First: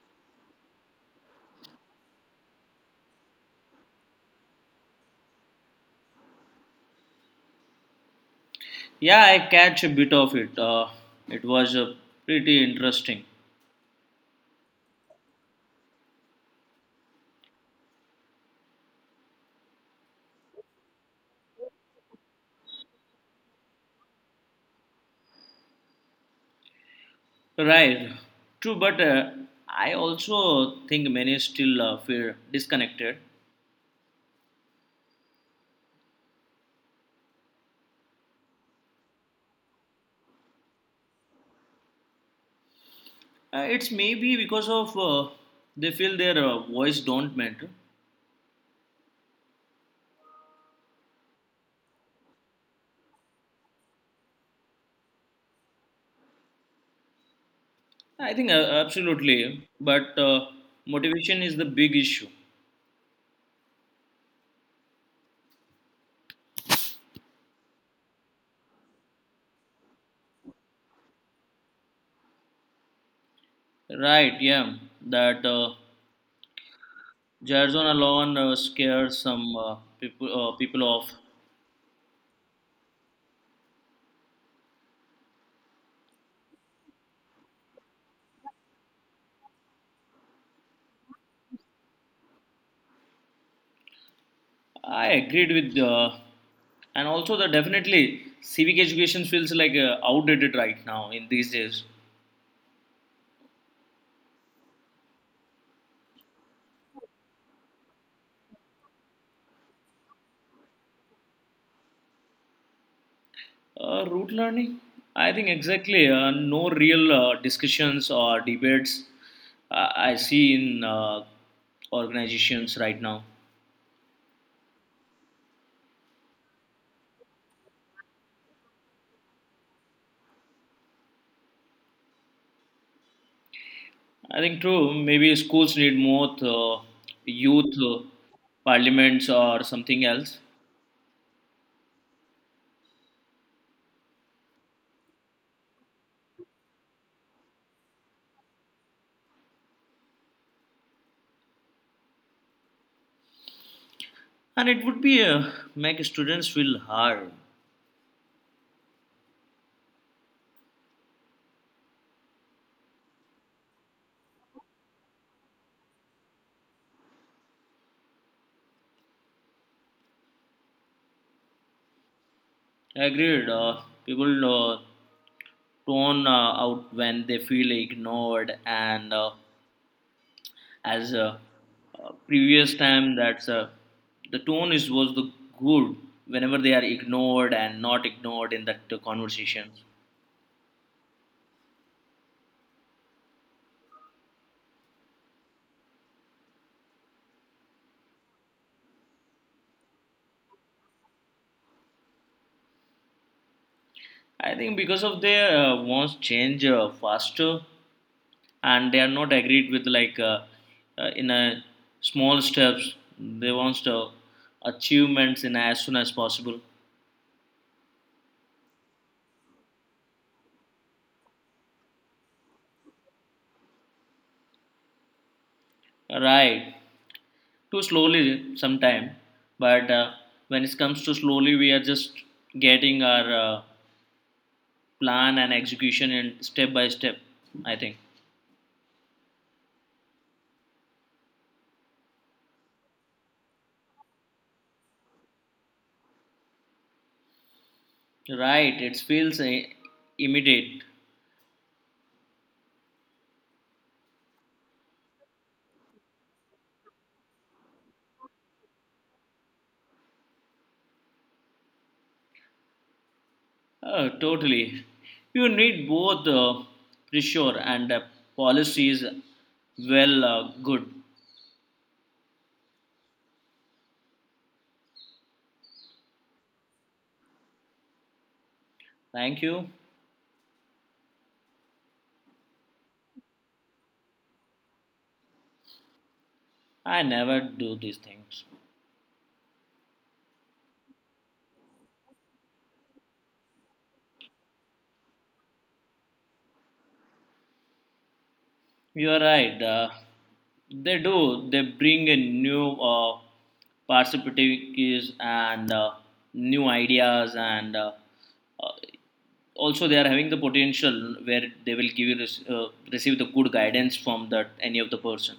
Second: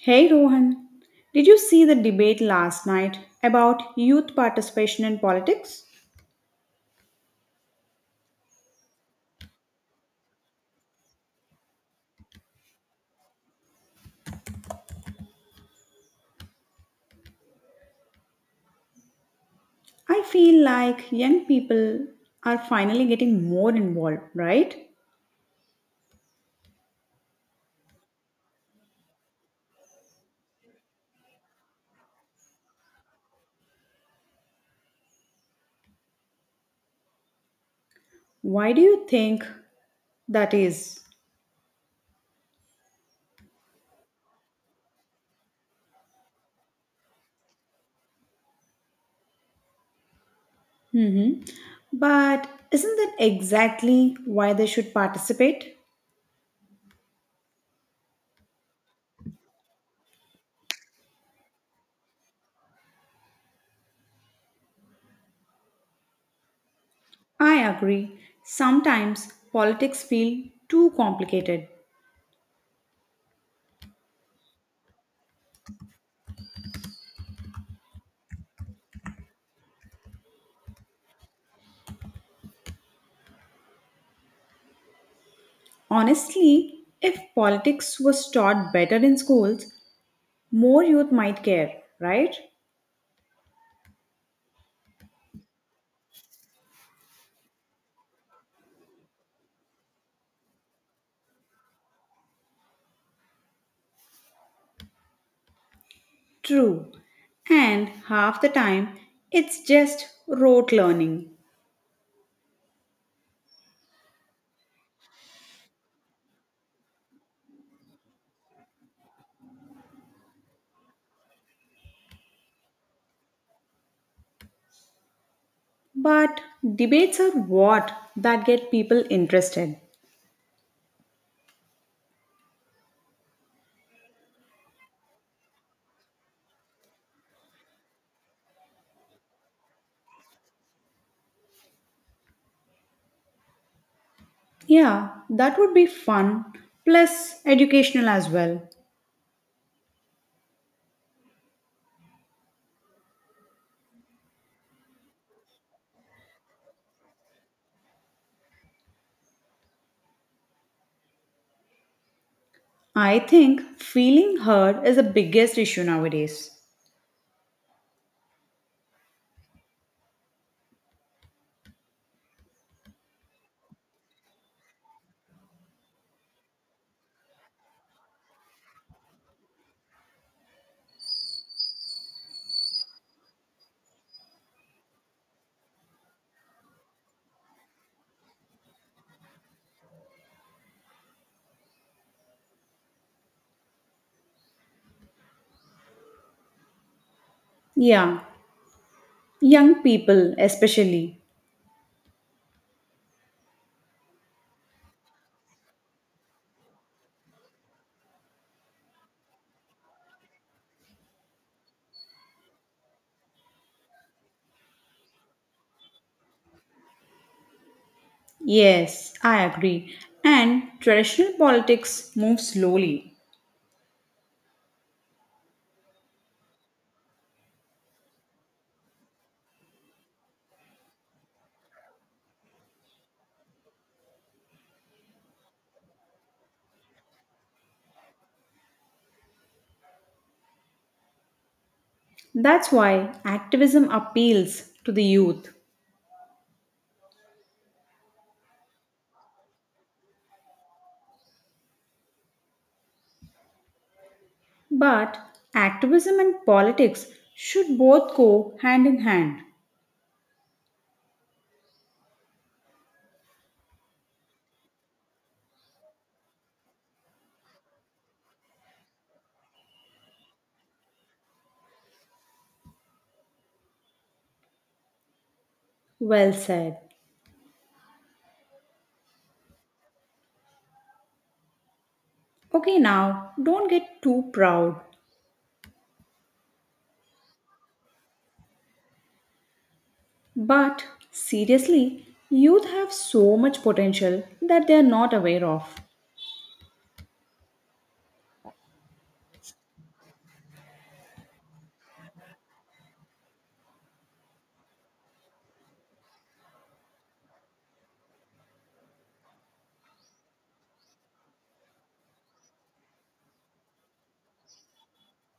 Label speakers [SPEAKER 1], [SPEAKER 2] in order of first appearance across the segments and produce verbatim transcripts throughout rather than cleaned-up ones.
[SPEAKER 1] Hey Rohan, did you see the debate last night about youth participation in politics?
[SPEAKER 2] Yeah, I catch a bit of it. Uh, it was uh, pretty interesting.
[SPEAKER 1] I feel like young people are finally getting more involved, right?
[SPEAKER 2] Right. True, but uh, I also think many still uh, feel disconnected.
[SPEAKER 1] Why do you think that is?
[SPEAKER 2] Uh, it's maybe because of uh, they feel their uh, voice don't matter.
[SPEAKER 1] Mm-hmm. But isn't that exactly why they should participate?
[SPEAKER 2] I think uh, absolutely, but uh, motivation is the big issue.
[SPEAKER 1] I agree. Sometimes politics feel too complicated.
[SPEAKER 2] Right? Yeah, that uh, Jarzon alone uh, scares some uh, people uh, people off.
[SPEAKER 1] Honestly, if politics was taught better in schools, more youth might care, right?
[SPEAKER 2] I agreed with, uh, and also the definitely civic education feels like uh, outdated right now in these days.
[SPEAKER 1] True. And half the time, it's just rote learning.
[SPEAKER 2] Uh, root learning, I think exactly. Uh, no real uh, discussions or debates uh, I see in uh, organizations right now.
[SPEAKER 1] But debates are what that get people interested.
[SPEAKER 2] I think true. Maybe schools need more uh, youth uh, parliaments or something else,
[SPEAKER 1] Yeah, that would be fun, plus educational as well.
[SPEAKER 2] and it would be uh, make students feel hard.
[SPEAKER 1] I think feeling heard is the biggest issue nowadays.
[SPEAKER 2] Agreed. Uh, people uh, torn uh, out when they feel ignored, and uh, as uh, uh, previous time that's uh, the tone is was the good whenever they are ignored and not ignored in that uh, conversations.
[SPEAKER 1] Yeah, young people especially.
[SPEAKER 2] I think because of their uh, wants change uh, faster, and they are not agreed with like uh, uh, in a small steps. They wants the achievements in as soon as possible.
[SPEAKER 1] Yes, I agree. And traditional politics move slowly.
[SPEAKER 2] Right, too slowly sometime. But uh, when it comes to slowly, we are just getting our uh, plan and execution in step by step, I think.
[SPEAKER 1] That's why activism appeals to the youth.
[SPEAKER 2] Right, it feels uh, immediate.
[SPEAKER 1] But activism and politics should both go hand in hand.
[SPEAKER 2] Oh, totally. You need both uh, pressure and uh, policies. Well, uh, good.
[SPEAKER 1] Well said.
[SPEAKER 2] Thank you.
[SPEAKER 1] Okay, now don't get too proud.
[SPEAKER 2] I never do these things.
[SPEAKER 1] But seriously, youth have so much potential that they are not aware of.
[SPEAKER 2] You're right. Uh, they do. They bring in new uh, perspectives and uh, new ideas, and uh, uh, also they are having the potential where they will give you res- uh, receive the good guidance from that any of the person.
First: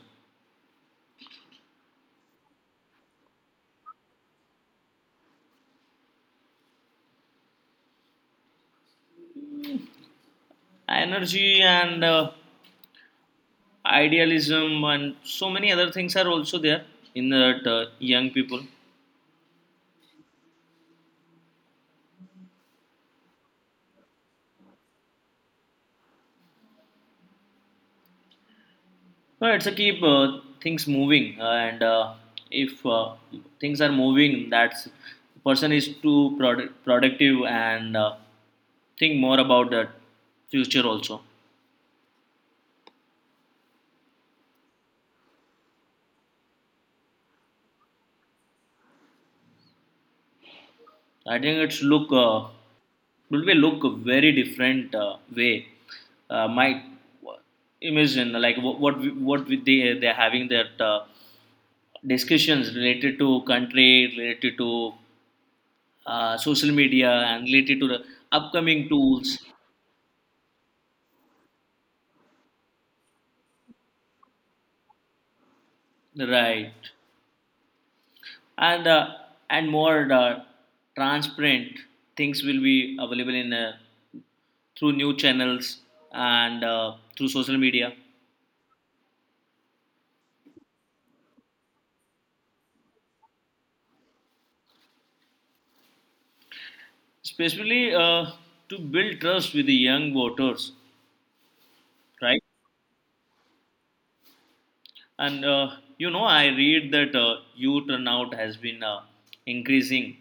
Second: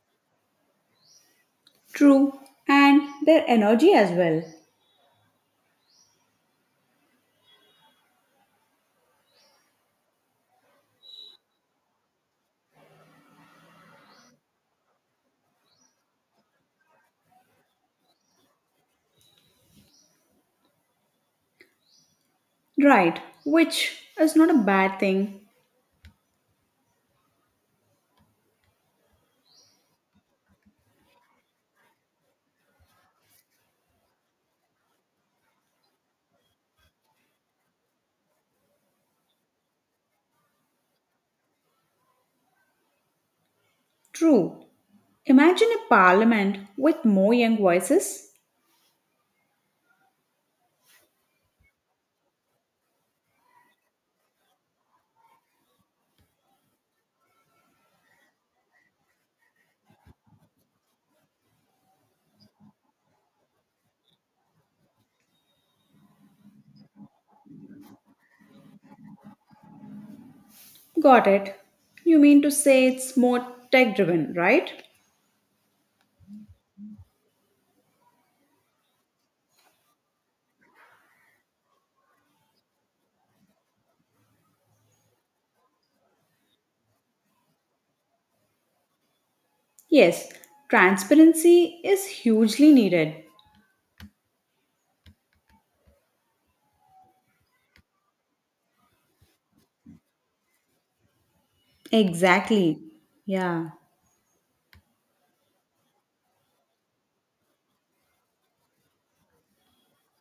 [SPEAKER 1] True, and their energy as well.
[SPEAKER 2] Energy and uh, idealism and so many other things are also there in that uh, young people.
[SPEAKER 1] Right, which is not a bad thing.
[SPEAKER 2] No, it's to keep uh, things moving, uh, and uh, if uh, things are moving, that's person is too product, productive, and uh, think more about the future also.
[SPEAKER 1] True. Imagine a parliament with more young voices.
[SPEAKER 2] I think it's look uh, it will be look a very different uh, way. Uh, my imagine like what what, we- what we- they they're having that uh, discussions related to country, related to uh, social media, and related to the upcoming tools.
[SPEAKER 1] Got it. You mean to say it's more tech driven, right?
[SPEAKER 2] Right. And uh, and more uh, transparent things will be available in uh, through new channels, and uh, through social media,
[SPEAKER 1] Yes, transparency is hugely needed.
[SPEAKER 2] especially uh, to build trust with the young voters, right?
[SPEAKER 1] Exactly. Yeah,
[SPEAKER 2] And uh, you know, I read that uh, youth turnout has been uh, increasing,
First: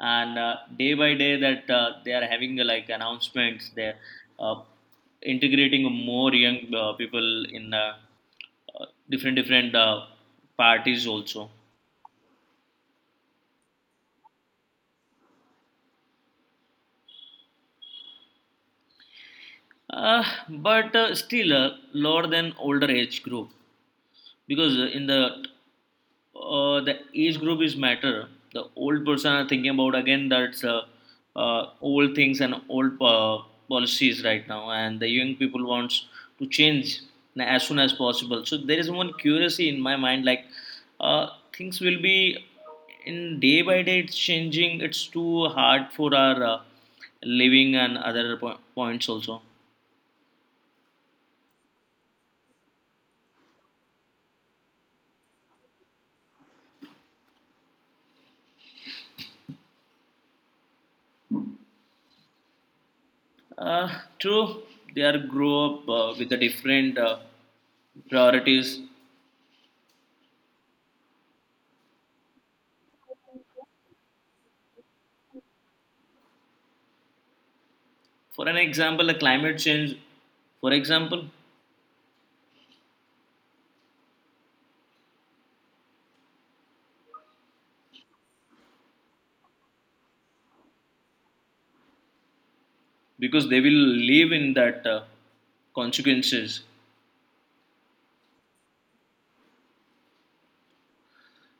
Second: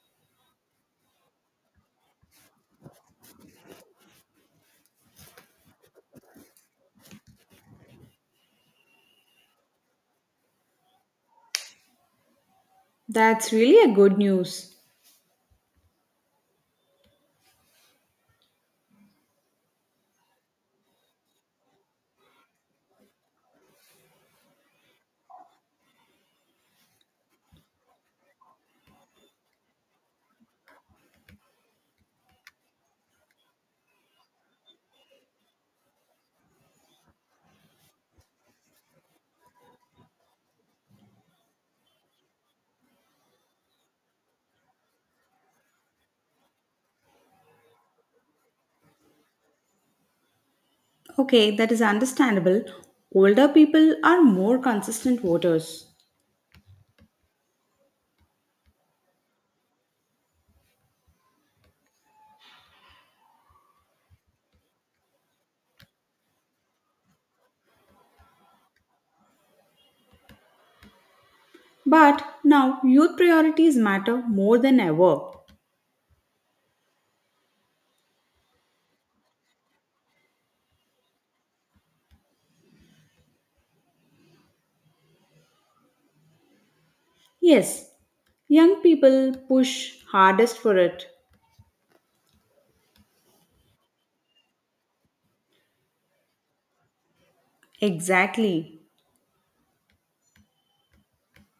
[SPEAKER 2] and uh, day by day that uh, they are having uh, like announcements. They're uh, integrating more young uh, people in uh, uh, different different uh, parties also.
[SPEAKER 1] that's really a good news.
[SPEAKER 2] Uh, but uh, still, uh, lower than older age group, because uh, in the Uh, the age group is matter. The old person are thinking about again that's uh, uh, old things and old uh, policies right now, and the young people wants to change as soon as possible. So there is one curiosity in my mind, like uh, things will be in day by day it's changing. It's too hard for our uh, living and other po- points also.
[SPEAKER 1] Okay, that is understandable. Older people are more consistent voters.
[SPEAKER 2] Uh, True, they are grow up uh, with the different uh, priorities.
[SPEAKER 1] But now youth priorities matter more than ever.
[SPEAKER 2] For an example, a climate change, for example.
[SPEAKER 1] Yes, young people push hardest for it.
[SPEAKER 2] Because they will live in that uh, consequences.
[SPEAKER 1] Exactly.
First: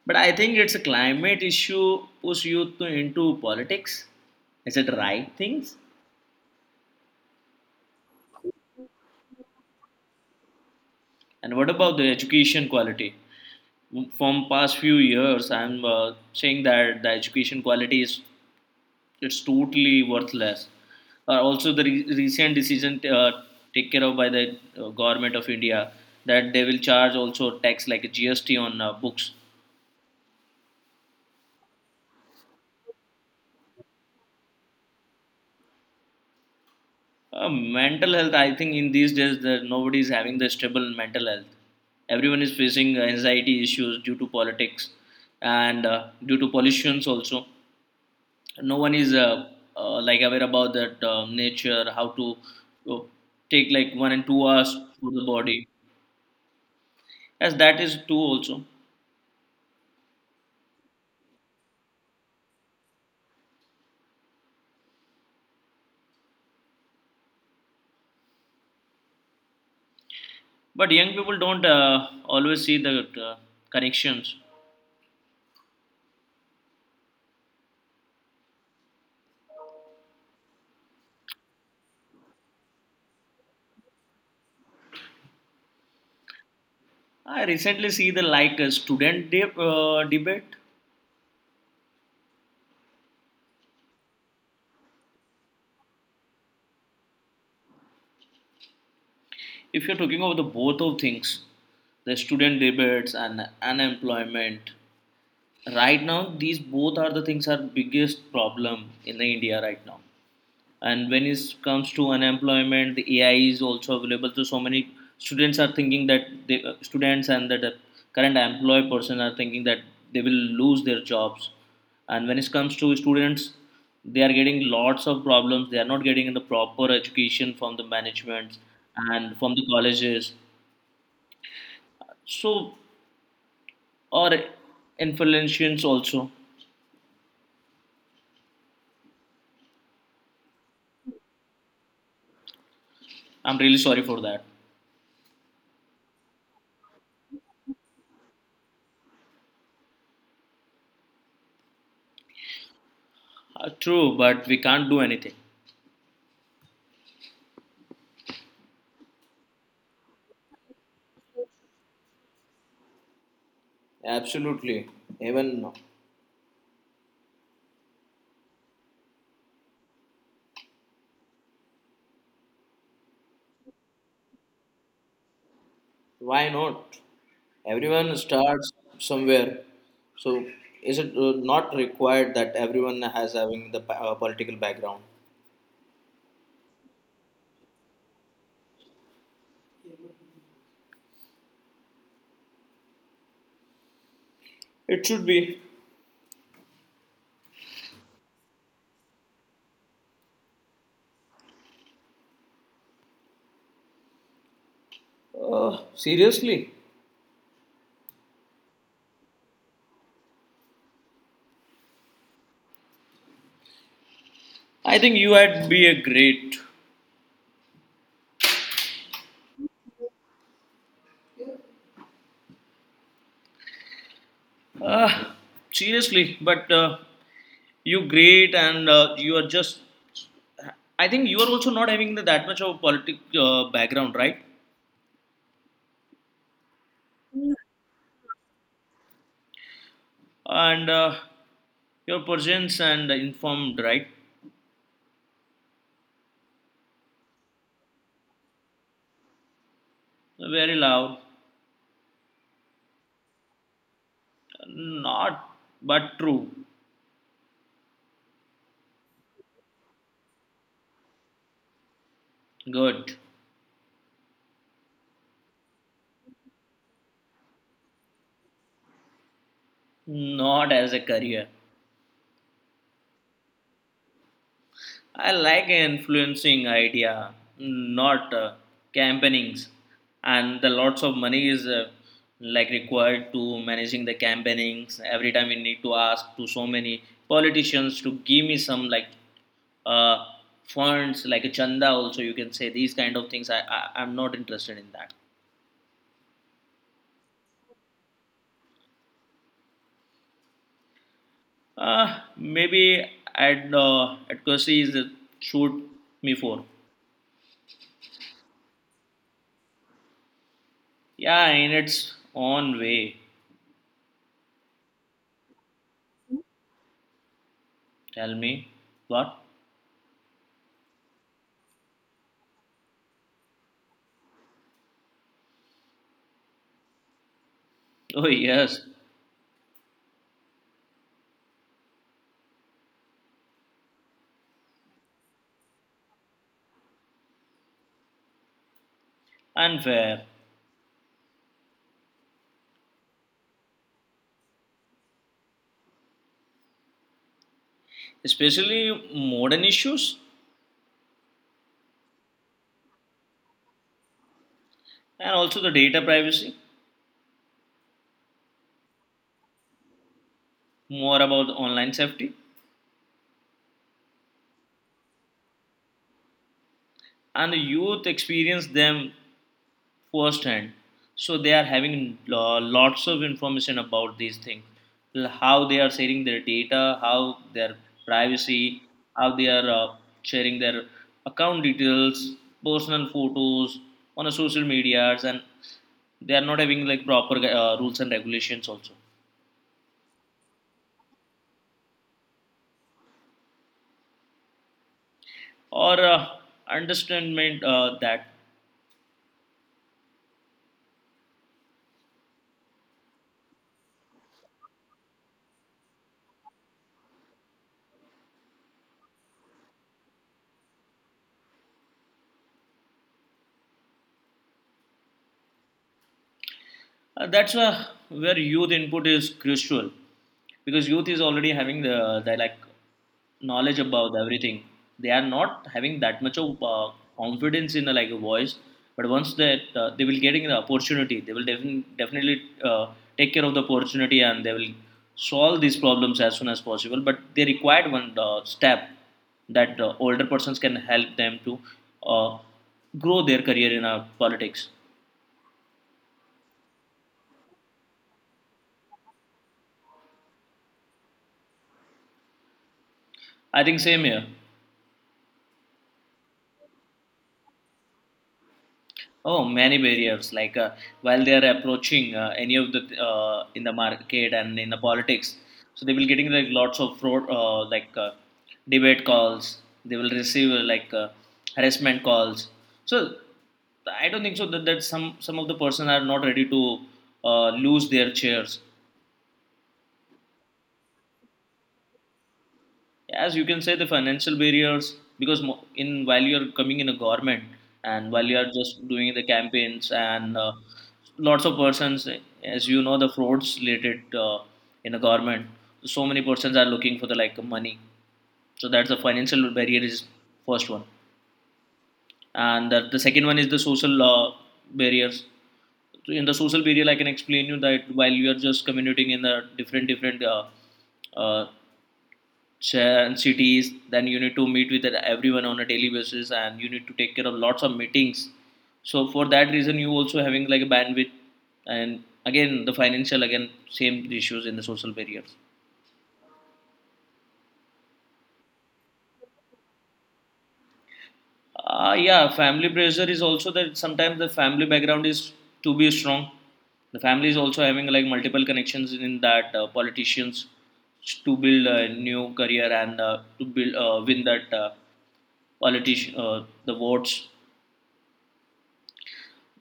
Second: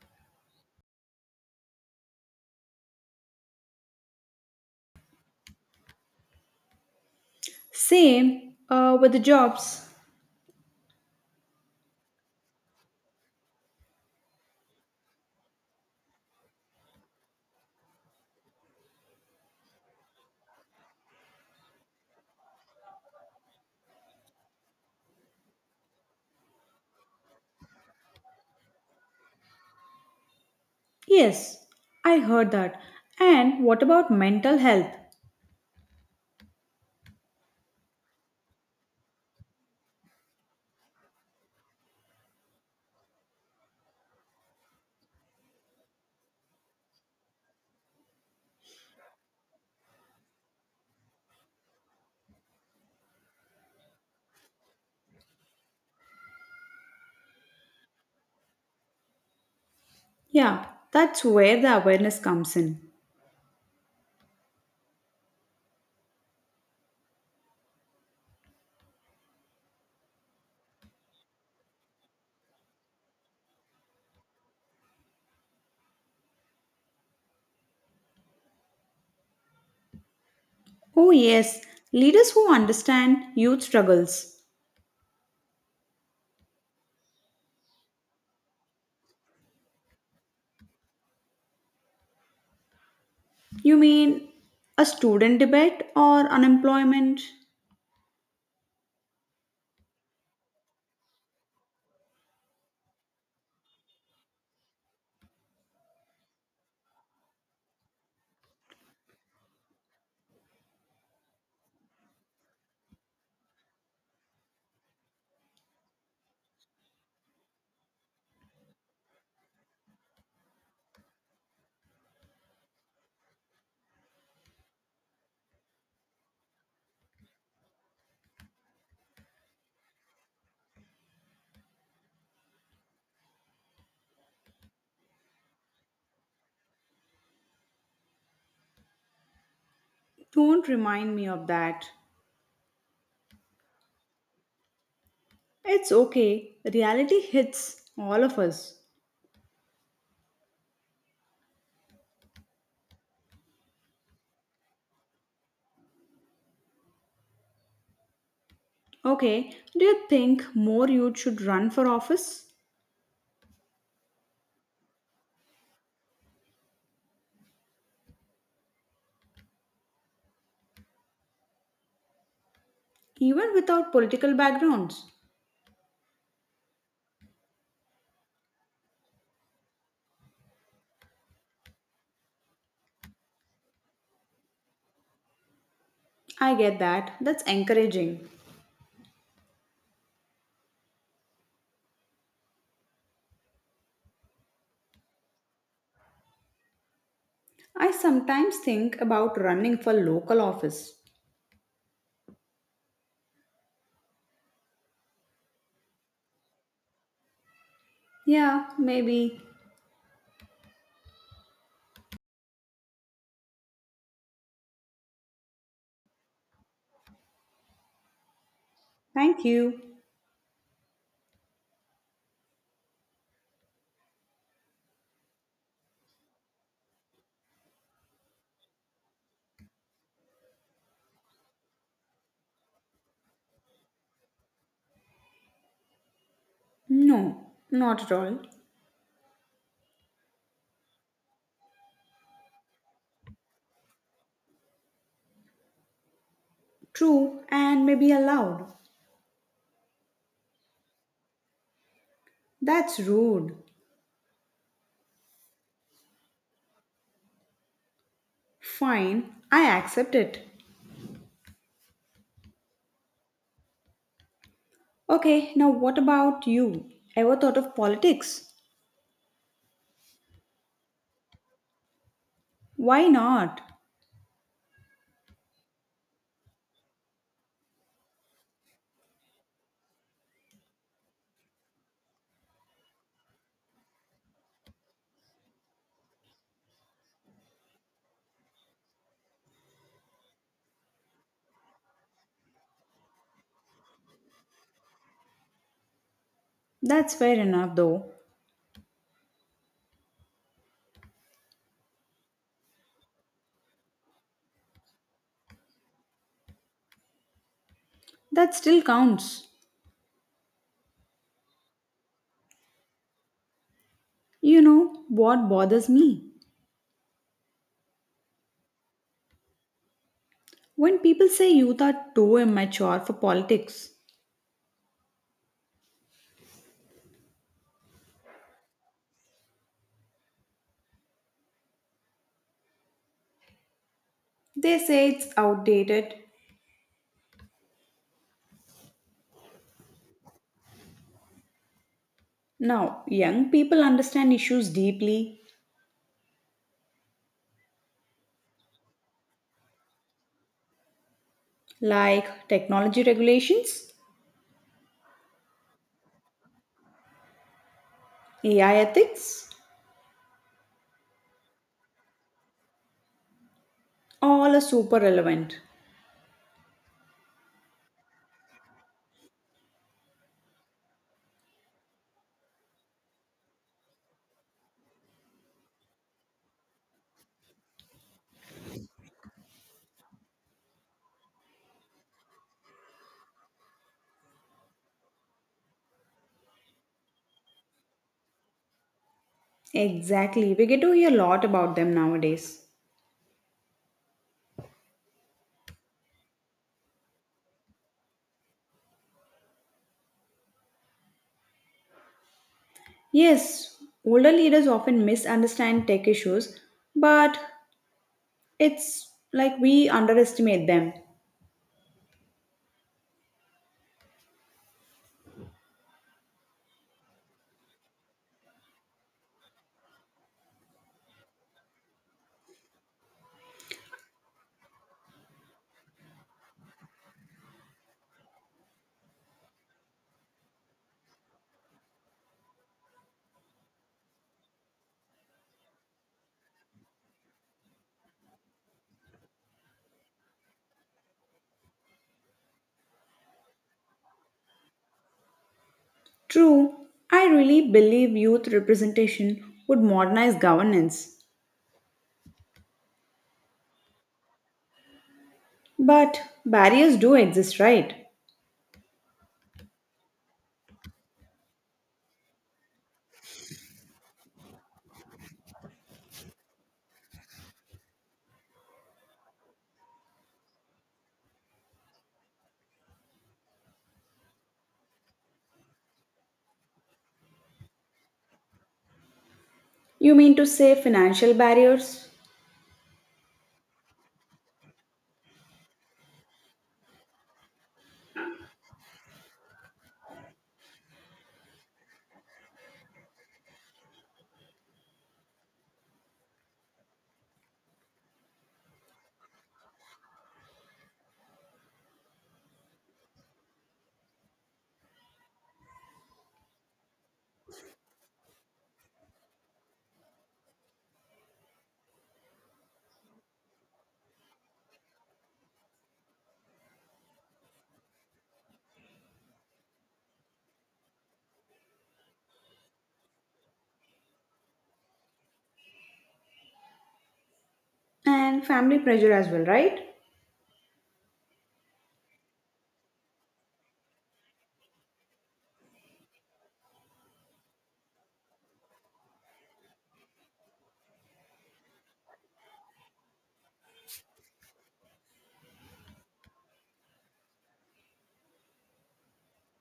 [SPEAKER 2] But I think it's a climate issue push youth to- into politics. Is it right things?
[SPEAKER 1] Same uh, with the jobs.
[SPEAKER 2] And what about the education quality? From past few years, I'm uh, saying that the education quality is it's totally worthless. Uh, also, the re- recent decision uh, take care of by the uh, government of India, that they will charge also tax like a G S T on uh, books.
[SPEAKER 1] Yes, I heard that. And what about mental health?
[SPEAKER 2] Uh, mental health, I think, in these days, that nobody is having the stable mental health. Everyone is facing uh, anxiety issues due to politics, and uh, due to pollutions also. No one is uh, uh, like aware about that uh, nature, how to uh, take like one and two hours for the body, as that is too also.
[SPEAKER 1] Yeah, that's where the awareness comes in.
[SPEAKER 2] But young people don't uh, always see the uh, connections.
[SPEAKER 1] Oh, yes, leaders who understand youth struggles.
[SPEAKER 2] I recently see the like uh, student de- uh, debate.
[SPEAKER 1] You mean a student debate or unemployment?
[SPEAKER 2] If you're talking about the both of things, the student debates and unemployment. Right now, these both are the things are biggest problem in the India right now. And when it comes to unemployment, the A I is also available, so so many students are thinking that the uh, students, and that the current employed person are thinking that they will lose their jobs. And when it comes to students, they are getting lots of problems. They are not getting the proper education from the management and from the colleges, so, or influentials also.
[SPEAKER 1] Don't remind me of that.
[SPEAKER 2] I'm really sorry for that.
[SPEAKER 1] It's okay, reality hits all of us.
[SPEAKER 2] Uh, true, but we can't do anything.
[SPEAKER 1] Okay, do you think more youth should run for office?
[SPEAKER 2] Absolutely. Even
[SPEAKER 1] Even without political backgrounds?
[SPEAKER 2] why not? Everyone starts somewhere. So is it uh, not required that everyone has having the pa- uh, political background?
[SPEAKER 1] I get that, that's encouraging.
[SPEAKER 2] It should be.
[SPEAKER 1] I sometimes think about running for local office.
[SPEAKER 2] uh, Seriously,
[SPEAKER 1] Yeah, maybe.
[SPEAKER 2] I think you had be a great.
[SPEAKER 1] Thank you.
[SPEAKER 2] Uh, Seriously, but uh, you great and uh, you are just. I think you are also not having the, that much of a politic uh, background, right?
[SPEAKER 1] No, not at all.
[SPEAKER 2] And uh, your presence and informed, right?
[SPEAKER 1] True, and maybe allowed.
[SPEAKER 2] Very loud.
[SPEAKER 1] That's rude.
[SPEAKER 2] Not, but true.
[SPEAKER 1] Fine, I accept it.
[SPEAKER 2] Good.
[SPEAKER 1] Okay, now what about you? Ever thought of politics?
[SPEAKER 2] Not as a career.
[SPEAKER 1] Why not?
[SPEAKER 2] I like influencing idea, not uh, campaignings. And the lots of money is uh, like required to managing the campaignings. Every time we need to ask to so many politicians to give me some like uh, funds, like a chanda. Also, you can say these kind of things. I, I I'm not interested in that.
[SPEAKER 1] That's fair enough, though.
[SPEAKER 2] Uh, maybe I'd uh, at is shoot me for.
[SPEAKER 1] That still counts.
[SPEAKER 2] Yeah, in its own way.
[SPEAKER 1] You know what bothers me?
[SPEAKER 2] Tell me. What?
[SPEAKER 1] When people say youth are too immature for politics,
[SPEAKER 2] Oh, yes.
[SPEAKER 1] they say it's outdated.
[SPEAKER 2] Unfair.
[SPEAKER 1] Now, young people understand issues deeply,
[SPEAKER 2] Especially modern issues,
[SPEAKER 1] like technology regulations,
[SPEAKER 2] and also the data privacy,
[SPEAKER 1] A I ethics,
[SPEAKER 2] more about online safety.
[SPEAKER 1] all are super relevant.
[SPEAKER 2] And the youth experience them first hand, so they are having uh, lots of information about these things, l- how they are sharing their data, how their privacy, how they are uh, sharing their account details, personal photos on the social medias, and they are not having like proper uh, rules and regulations also.
[SPEAKER 1] Exactly, we get to hear a lot about them nowadays.
[SPEAKER 2] Or uh, understandment uh, that.
[SPEAKER 1] Yes, older leaders often misunderstand tech issues, but it's like we underestimate them.
[SPEAKER 2] Uh, that's uh, where youth input is crucial, because youth is already having the, the like knowledge about everything. They are not having that much of uh, confidence in the, like a voice, but once that uh, they will getting the opportunity, they will defin- definitely uh, take care of the opportunity, and they will solve these problems as soon as possible. But they required one uh, step that uh, older persons can help them to uh, grow their career in uh, politics.
[SPEAKER 1] True, I really believe youth representation would modernize governance.
[SPEAKER 2] I think same here.
[SPEAKER 1] But barriers do exist, right?
[SPEAKER 2] Oh, many barriers. Like uh, while they are approaching uh, any of the uh, in the market and in the politics, so they will getting like lots of fraud, uh, like uh, debate calls. They will receive uh, like uh, harassment calls. So I don't think so that, that some some of the person are not ready to uh, lose their chairs.
[SPEAKER 1] You mean to say financial barriers?
[SPEAKER 2] As you can say, the financial barriers, because mo- in while you're coming in a government, and while you are just doing the campaigns, and uh, lots of persons, as you know, the frauds related uh, in a government, so many persons are looking for the like money, so that's the financial barrier is first one. And the, the second one is the social uh, barriers. So in the social barrier, I can explain you that while you are just commuting in the different different uh, uh, share and cities, then you need to meet with everyone on a daily basis, and you need to take care of lots of meetings. So for that reason, you also having like a bandwidth, and again the financial again same issues in the social barriers.
[SPEAKER 1] And family pressure as well, right?
[SPEAKER 2] Uh, yeah, family pressure is also that sometimes the family background is to be strong. The family is also having like multiple connections in that uh, politicians to build a new career, and uh, to build uh, win that uh, politician uh, the votes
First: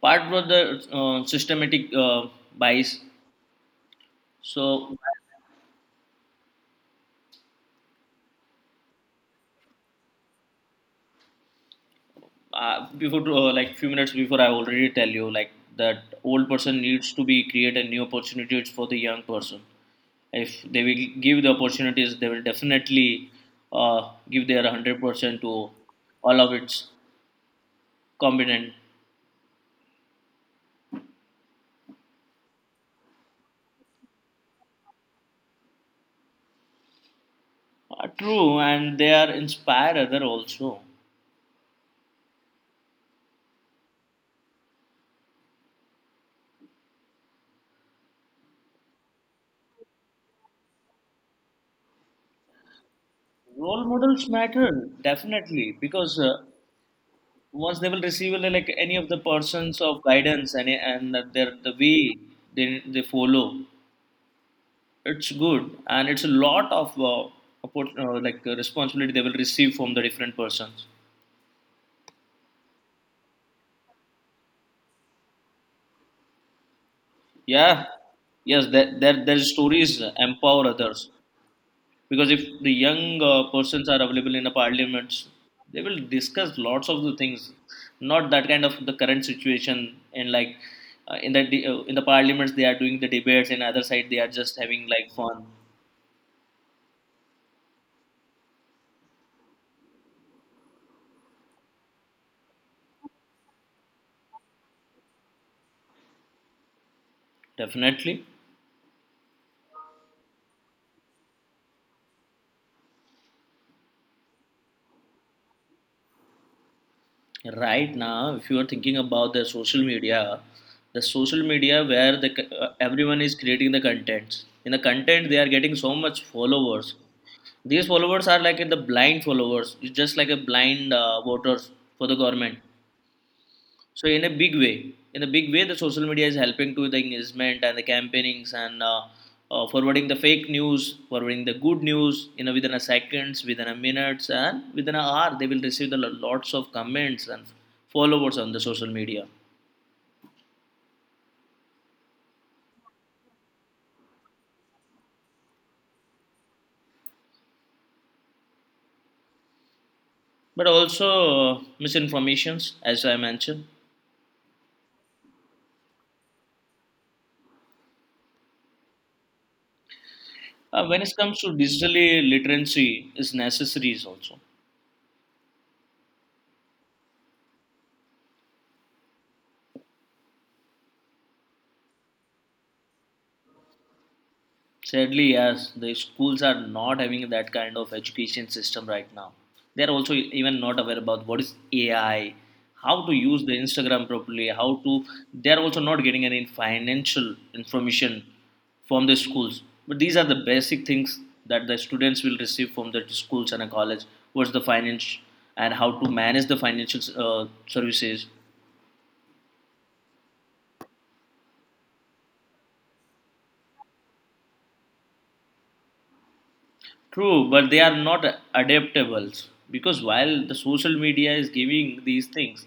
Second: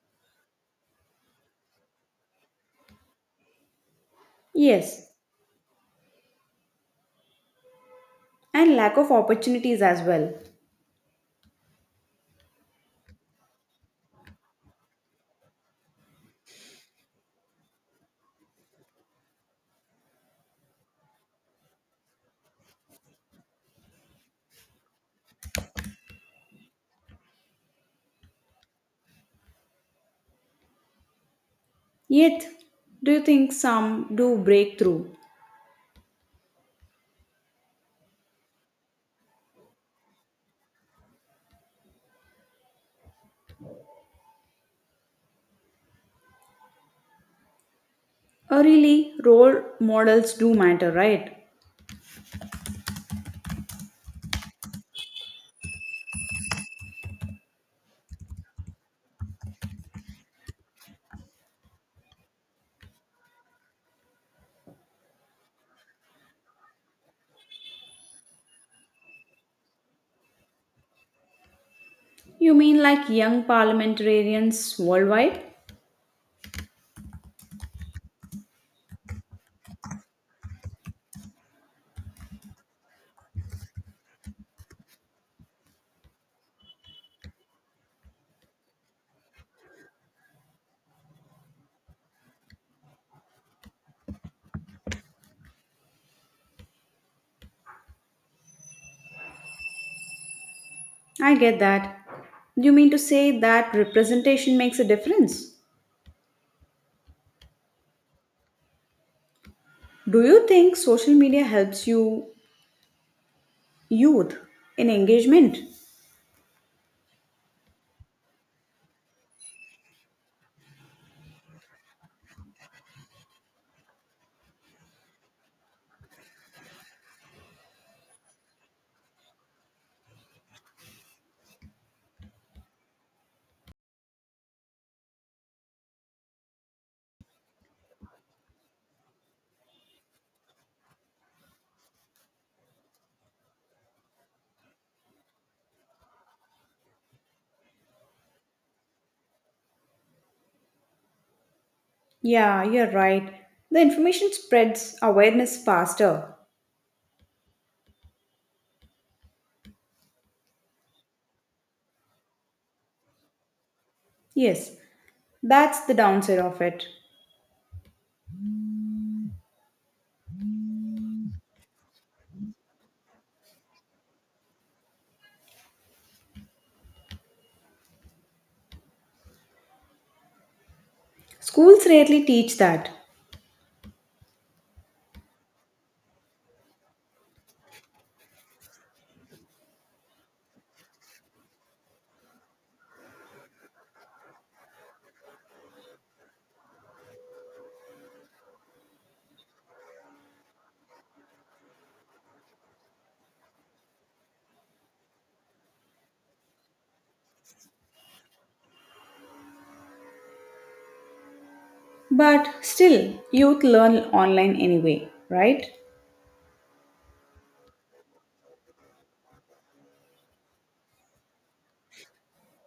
[SPEAKER 2] part was the uh, systematic uh, bias, so.
[SPEAKER 1] Yes, and lack of opportunities as well.
[SPEAKER 2] Uh, before to, uh, like few minutes before, I already tell you like that old person needs to be create a new opportunities for the young person. If they will give the opportunities, they will definitely uh, give their one hundred percent to all of its competent.
[SPEAKER 1] Yet, do you think some do break through?
[SPEAKER 2] Uh, true, and they are inspire other also.
[SPEAKER 1] Or really, role models do matter, right?
[SPEAKER 2] Role models matter definitely, because uh, once they will receive uh, like any of the persons of guidance, and and their the way they they follow, it's good, and it's a lot of uh, oppor- uh, like uh, responsibility they will receive from the different persons.
[SPEAKER 1] You mean like young parliamentarians worldwide?
[SPEAKER 2] Yeah, yes, that there, there their stories empower others, because if the young uh, persons are available in the parliaments, they will discuss lots of the things, not that kind of the current situation, and like uh, in the de- uh, In the parliaments they are doing the debates, and other side they are just having like fun.
[SPEAKER 1] I get that. You mean to say that representation makes a difference?
[SPEAKER 2] Definitely.
[SPEAKER 1] Do you think social media helps you, youth, in engagement?
[SPEAKER 2] Right now, if you are thinking about the social media, the social media where the c- uh, everyone is creating the contents, in the content they are getting so much followers. These followers are like the blind followers, it's just like a blind uh, voters for the government. So in a big way, in a big way, the social media is helping to the engagement and the campaignings and uh, uh, forwarding the fake news, forwarding the good news. You know, within a seconds, within a minutes, and within an hour, they will receive the lo- lots of comments and followers on the social media.
[SPEAKER 1] Yeah, you're right. The information spreads awareness faster.
[SPEAKER 2] But also uh, misinformations, as I mentioned.
[SPEAKER 1] Yes, that's the downside of it.
[SPEAKER 2] Uh, when it comes to digitally literacy, is necessary also.
[SPEAKER 1] Schools rarely teach that.
[SPEAKER 2] Sadly, yes, the schools are not having that kind of education system right now. They are also even not aware about what is A I, how to use the Instagram properly, how to. They are also not getting any financial information from the schools. But these are the basic things that the students will receive from the schools and a college. What's the finance and how to manage the financial uh, services?
[SPEAKER 1] But still, youth learn online anyway, right?
[SPEAKER 2] True, but they are not adaptable because while the social media is giving these things,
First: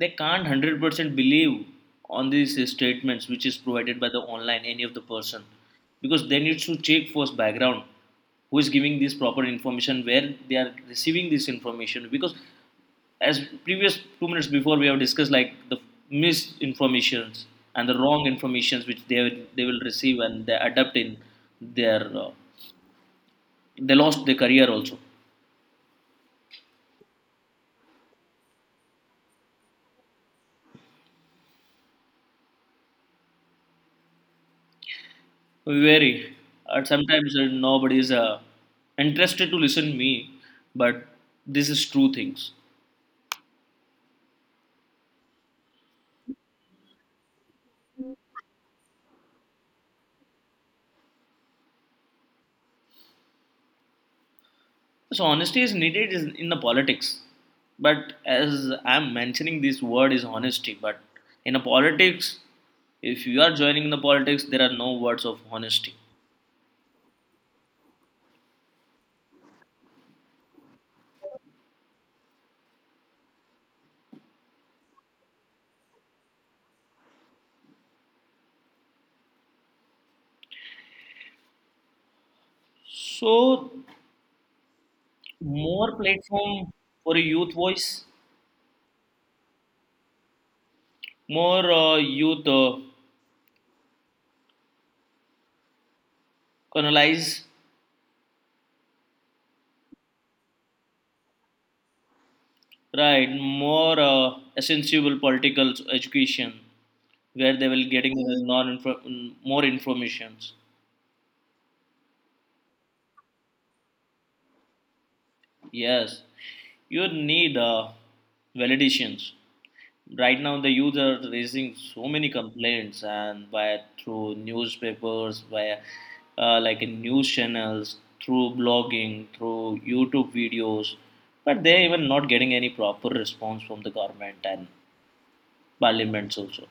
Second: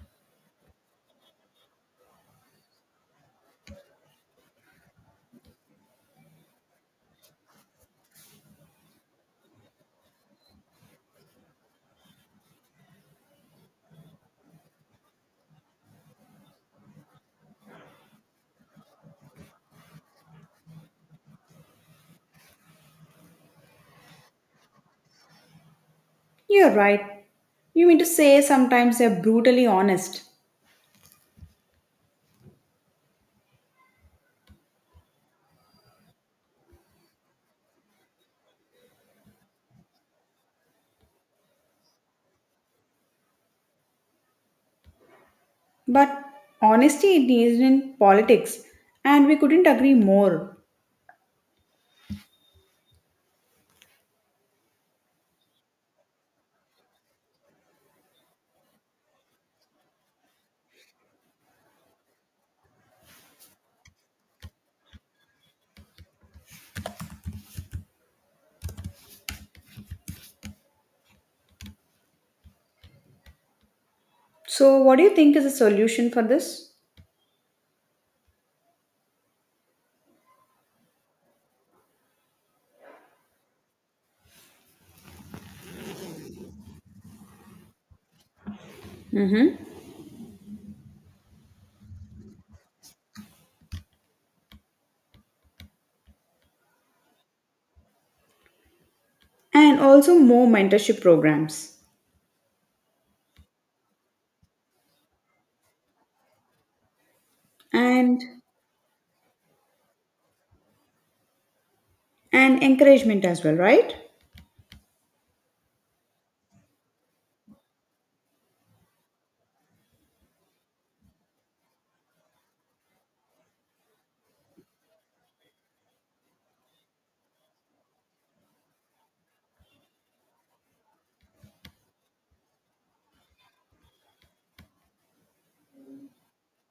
[SPEAKER 2] they can't one hundred percent believe on these uh, statements which is provided by the online any of the person, because they need to check first background who is giving this proper information, where they are receiving this information, because as previous two minutes before we have discussed like the misinformations and the wrong informations which they they will receive and they adapt in their uh, they lost their career also.
[SPEAKER 1] You're right. You mean to say sometimes they're brutally honest.
[SPEAKER 2] Very. And sometimes uh, nobody is uh, interested to listen me, but this is true things.
[SPEAKER 1] But honesty is in politics, and we couldn't agree more.
[SPEAKER 2] So honesty is needed is in the politics. But as I'm mentioning, this word is honesty. But in a politics, if you are joining the politics, there are no words of honesty.
[SPEAKER 1] So, what do you think is the solution for this?
[SPEAKER 2] So more platform for a youth voice,
[SPEAKER 1] Mm-hmm.
[SPEAKER 2] more uh, youth uh, canalize.
[SPEAKER 1] And also more mentorship programs
[SPEAKER 2] Right, more uh, essential political education where they will getting
[SPEAKER 1] and
[SPEAKER 2] the non more informations.
[SPEAKER 1] and encouragement as well, right?
[SPEAKER 2] Yes, you need uh, validations. Right now, the youth are raising so many complaints, and by through newspapers, by uh, like in news channels, through blogging, through YouTube videos, but they even not getting any proper response from the government and parliaments also.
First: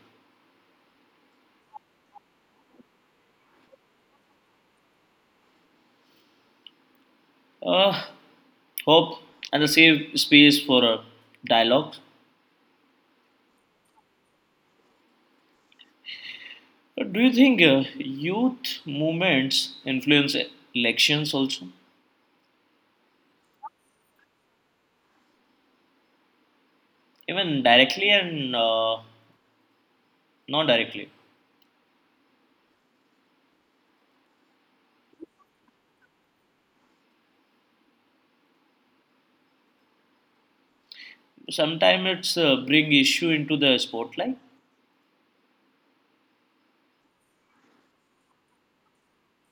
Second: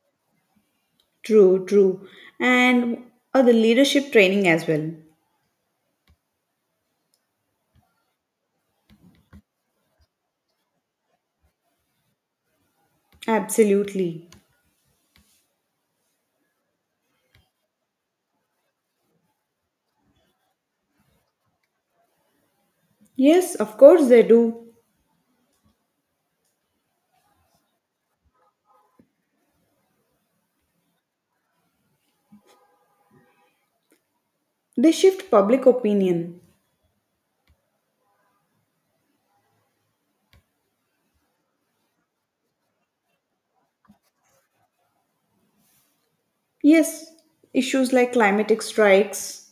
[SPEAKER 1] True, true. And uh, the leadership training as well.
[SPEAKER 2] Uh, Hope and the safe space for uh, dialogue.
[SPEAKER 1] Absolutely.
[SPEAKER 2] Uh, Do you think uh, youth movements influence elections also,
[SPEAKER 1] Yes, of course they do.
[SPEAKER 2] even directly and uh, not directly?
[SPEAKER 1] They shift public opinion.
[SPEAKER 2] Sometimes it's uh, bring issue into the spotlight.
[SPEAKER 1] Yes, issues like climatic strikes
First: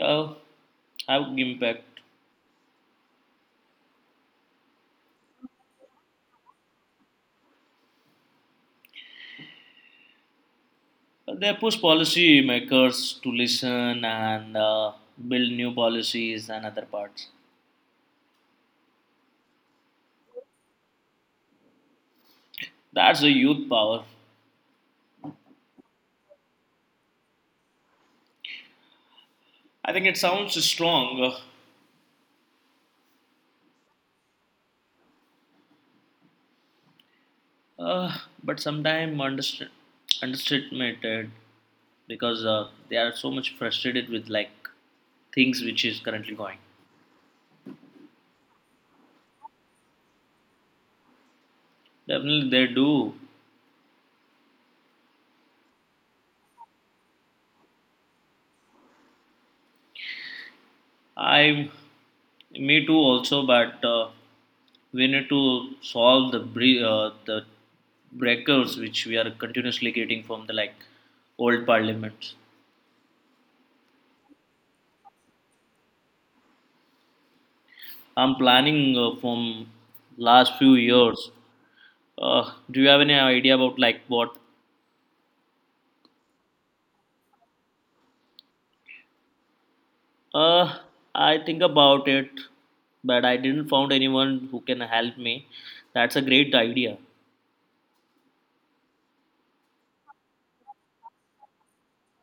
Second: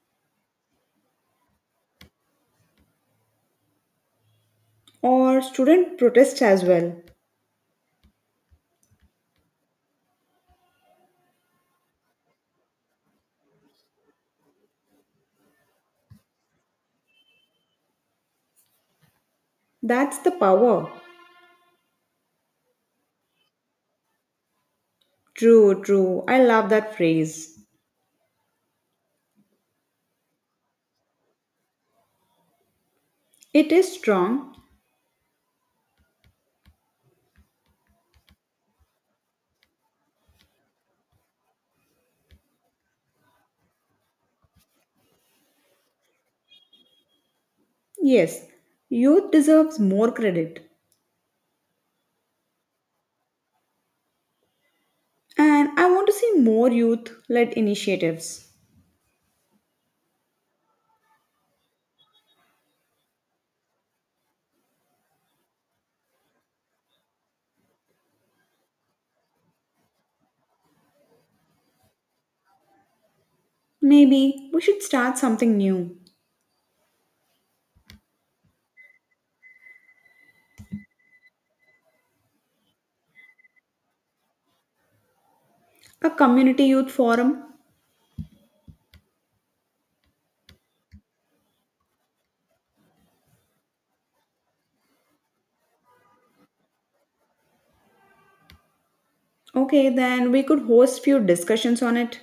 [SPEAKER 2] Uh, have impact.
[SPEAKER 1] or student protests as well.
[SPEAKER 2] Uh, They push policy makers to listen and uh, build new policies and other parts.
[SPEAKER 1] That's the power.
[SPEAKER 2] That's the youth power.
[SPEAKER 1] True, true. I love that phrase.
[SPEAKER 2] I think it sounds strong, uh,
[SPEAKER 1] It is strong.
[SPEAKER 2] Uh, but sometimes underst- underestimated because uh, they are so much frustrated with like things which is currently going.
[SPEAKER 1] Yes, youth deserves more credit.
[SPEAKER 2] Definitely they do.
[SPEAKER 1] And I want to see more youth led initiatives.
[SPEAKER 2] I, me too also. But uh, we need to solve the bre- uh, the breakers which we are continuously getting from the like old parliaments.
[SPEAKER 1] Maybe we should start something new.
[SPEAKER 2] I'm planning uh, from last few years. Uh, do you have any idea about like what
[SPEAKER 1] A community youth forum?
[SPEAKER 2] Uh, I think about it, but I didn't found anyone who can help me. That's a great idea.
[SPEAKER 1] Okay, then we could host few discussions on it.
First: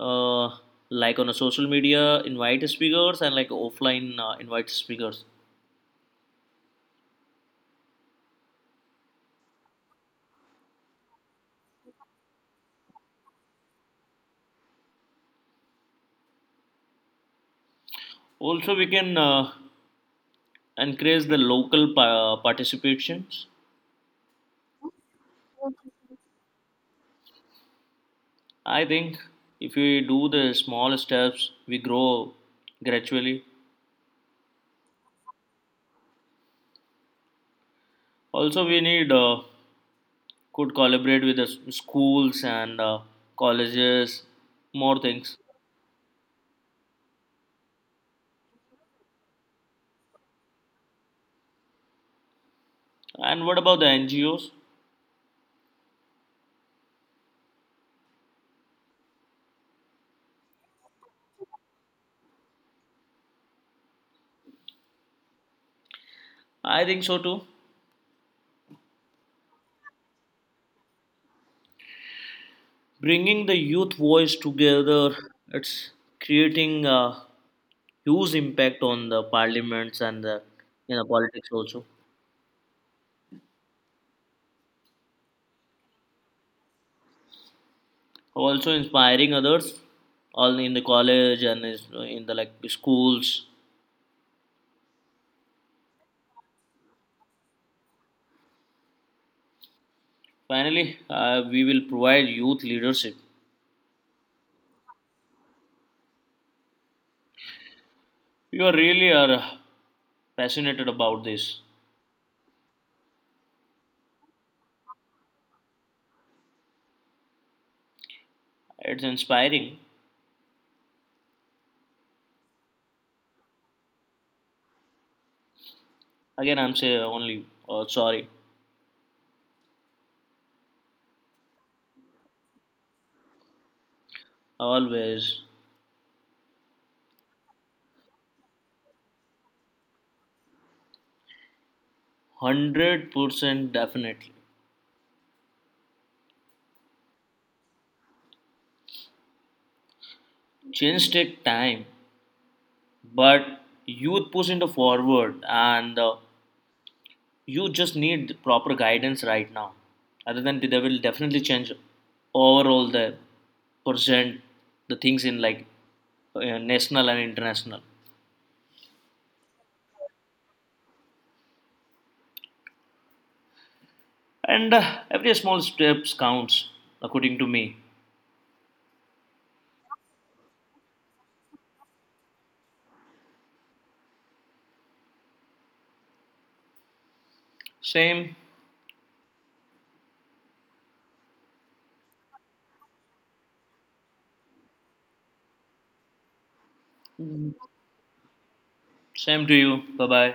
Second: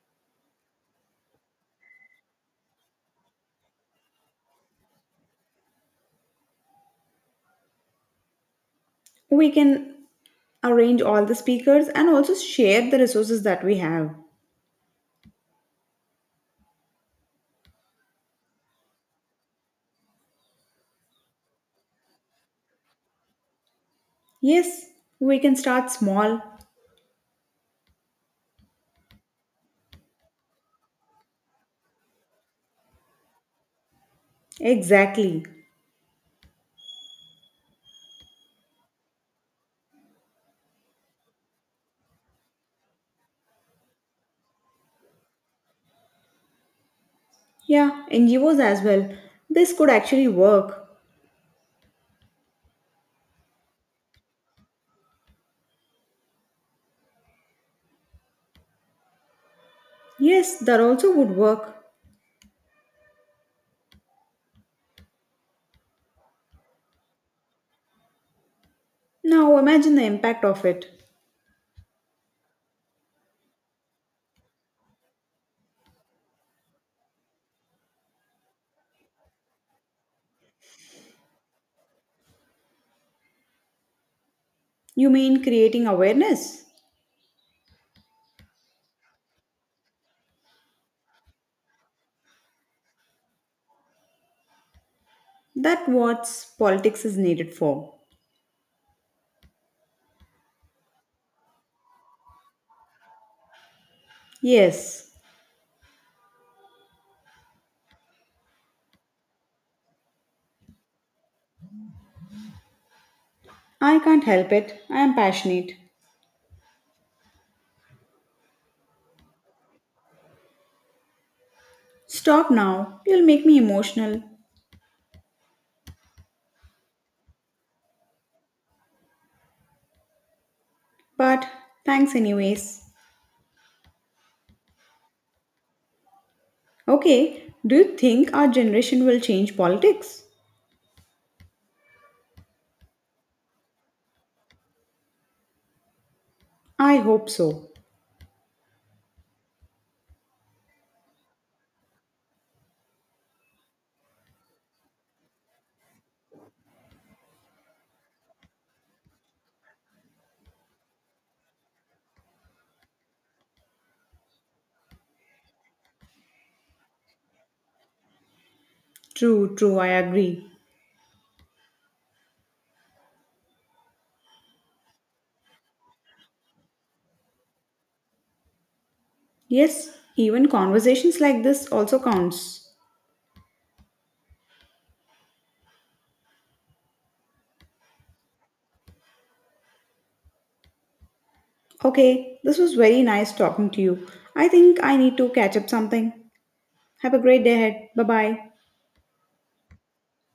[SPEAKER 2] Uh, like on a social media, invite speakers and like offline uh, invite speakers.
[SPEAKER 1] We can arrange all the speakers and also share the resources that we have.
[SPEAKER 2] Also, we can uh, encourage the local pa- participations.
[SPEAKER 1] Yes, we can start small.
[SPEAKER 2] I think if we do the small steps, we grow gradually.
[SPEAKER 1] Exactly.
[SPEAKER 2] Also, we need uh, could collaborate with the s- schools and uh, colleges, more things.
[SPEAKER 1] Yeah, N G Os as well. This could actually work.
[SPEAKER 2] And what about the N G Os?
[SPEAKER 1] Yes, that also would work.
[SPEAKER 2] I think so too.
[SPEAKER 1] Now imagine the impact of it.
[SPEAKER 2] Bringing the youth voice together, it's creating a huge impact on the parliaments and the you know politics also.
[SPEAKER 1] You mean creating awareness?
[SPEAKER 2] Also inspiring others, all in the college and is- in the like schools.
[SPEAKER 1] That what politics is needed for.
[SPEAKER 2] Finally, uh, we will provide youth leadership.
[SPEAKER 1] Yes,
[SPEAKER 2] You are really are passionate about this.
[SPEAKER 1] I can't help it. I am passionate.
[SPEAKER 2] It's inspiring.
[SPEAKER 1] Stop now. You'll make me emotional.
[SPEAKER 2] Again, I'm say only uh, sorry.
[SPEAKER 1] But thanks anyways.
[SPEAKER 2] Always.
[SPEAKER 1] Okay, do you think our generation will change politics?
[SPEAKER 2] one hundred percent definitely.
[SPEAKER 1] I hope so.
[SPEAKER 2] Change take time, but youth push into forward and uh, you just need proper guidance right now. Other than that, they will definitely change overall the percent, the things in like uh, national and international.
[SPEAKER 1] True, true, I agree.
[SPEAKER 2] And uh, every small steps counts according to me.
[SPEAKER 1] Yes, even conversations like this also counts.
[SPEAKER 2] Same,
[SPEAKER 1] Okay, this was very nice talking to you. I think I need to catch up something. Have a great day ahead. Bye bye.
[SPEAKER 2] same to you. Bye bye.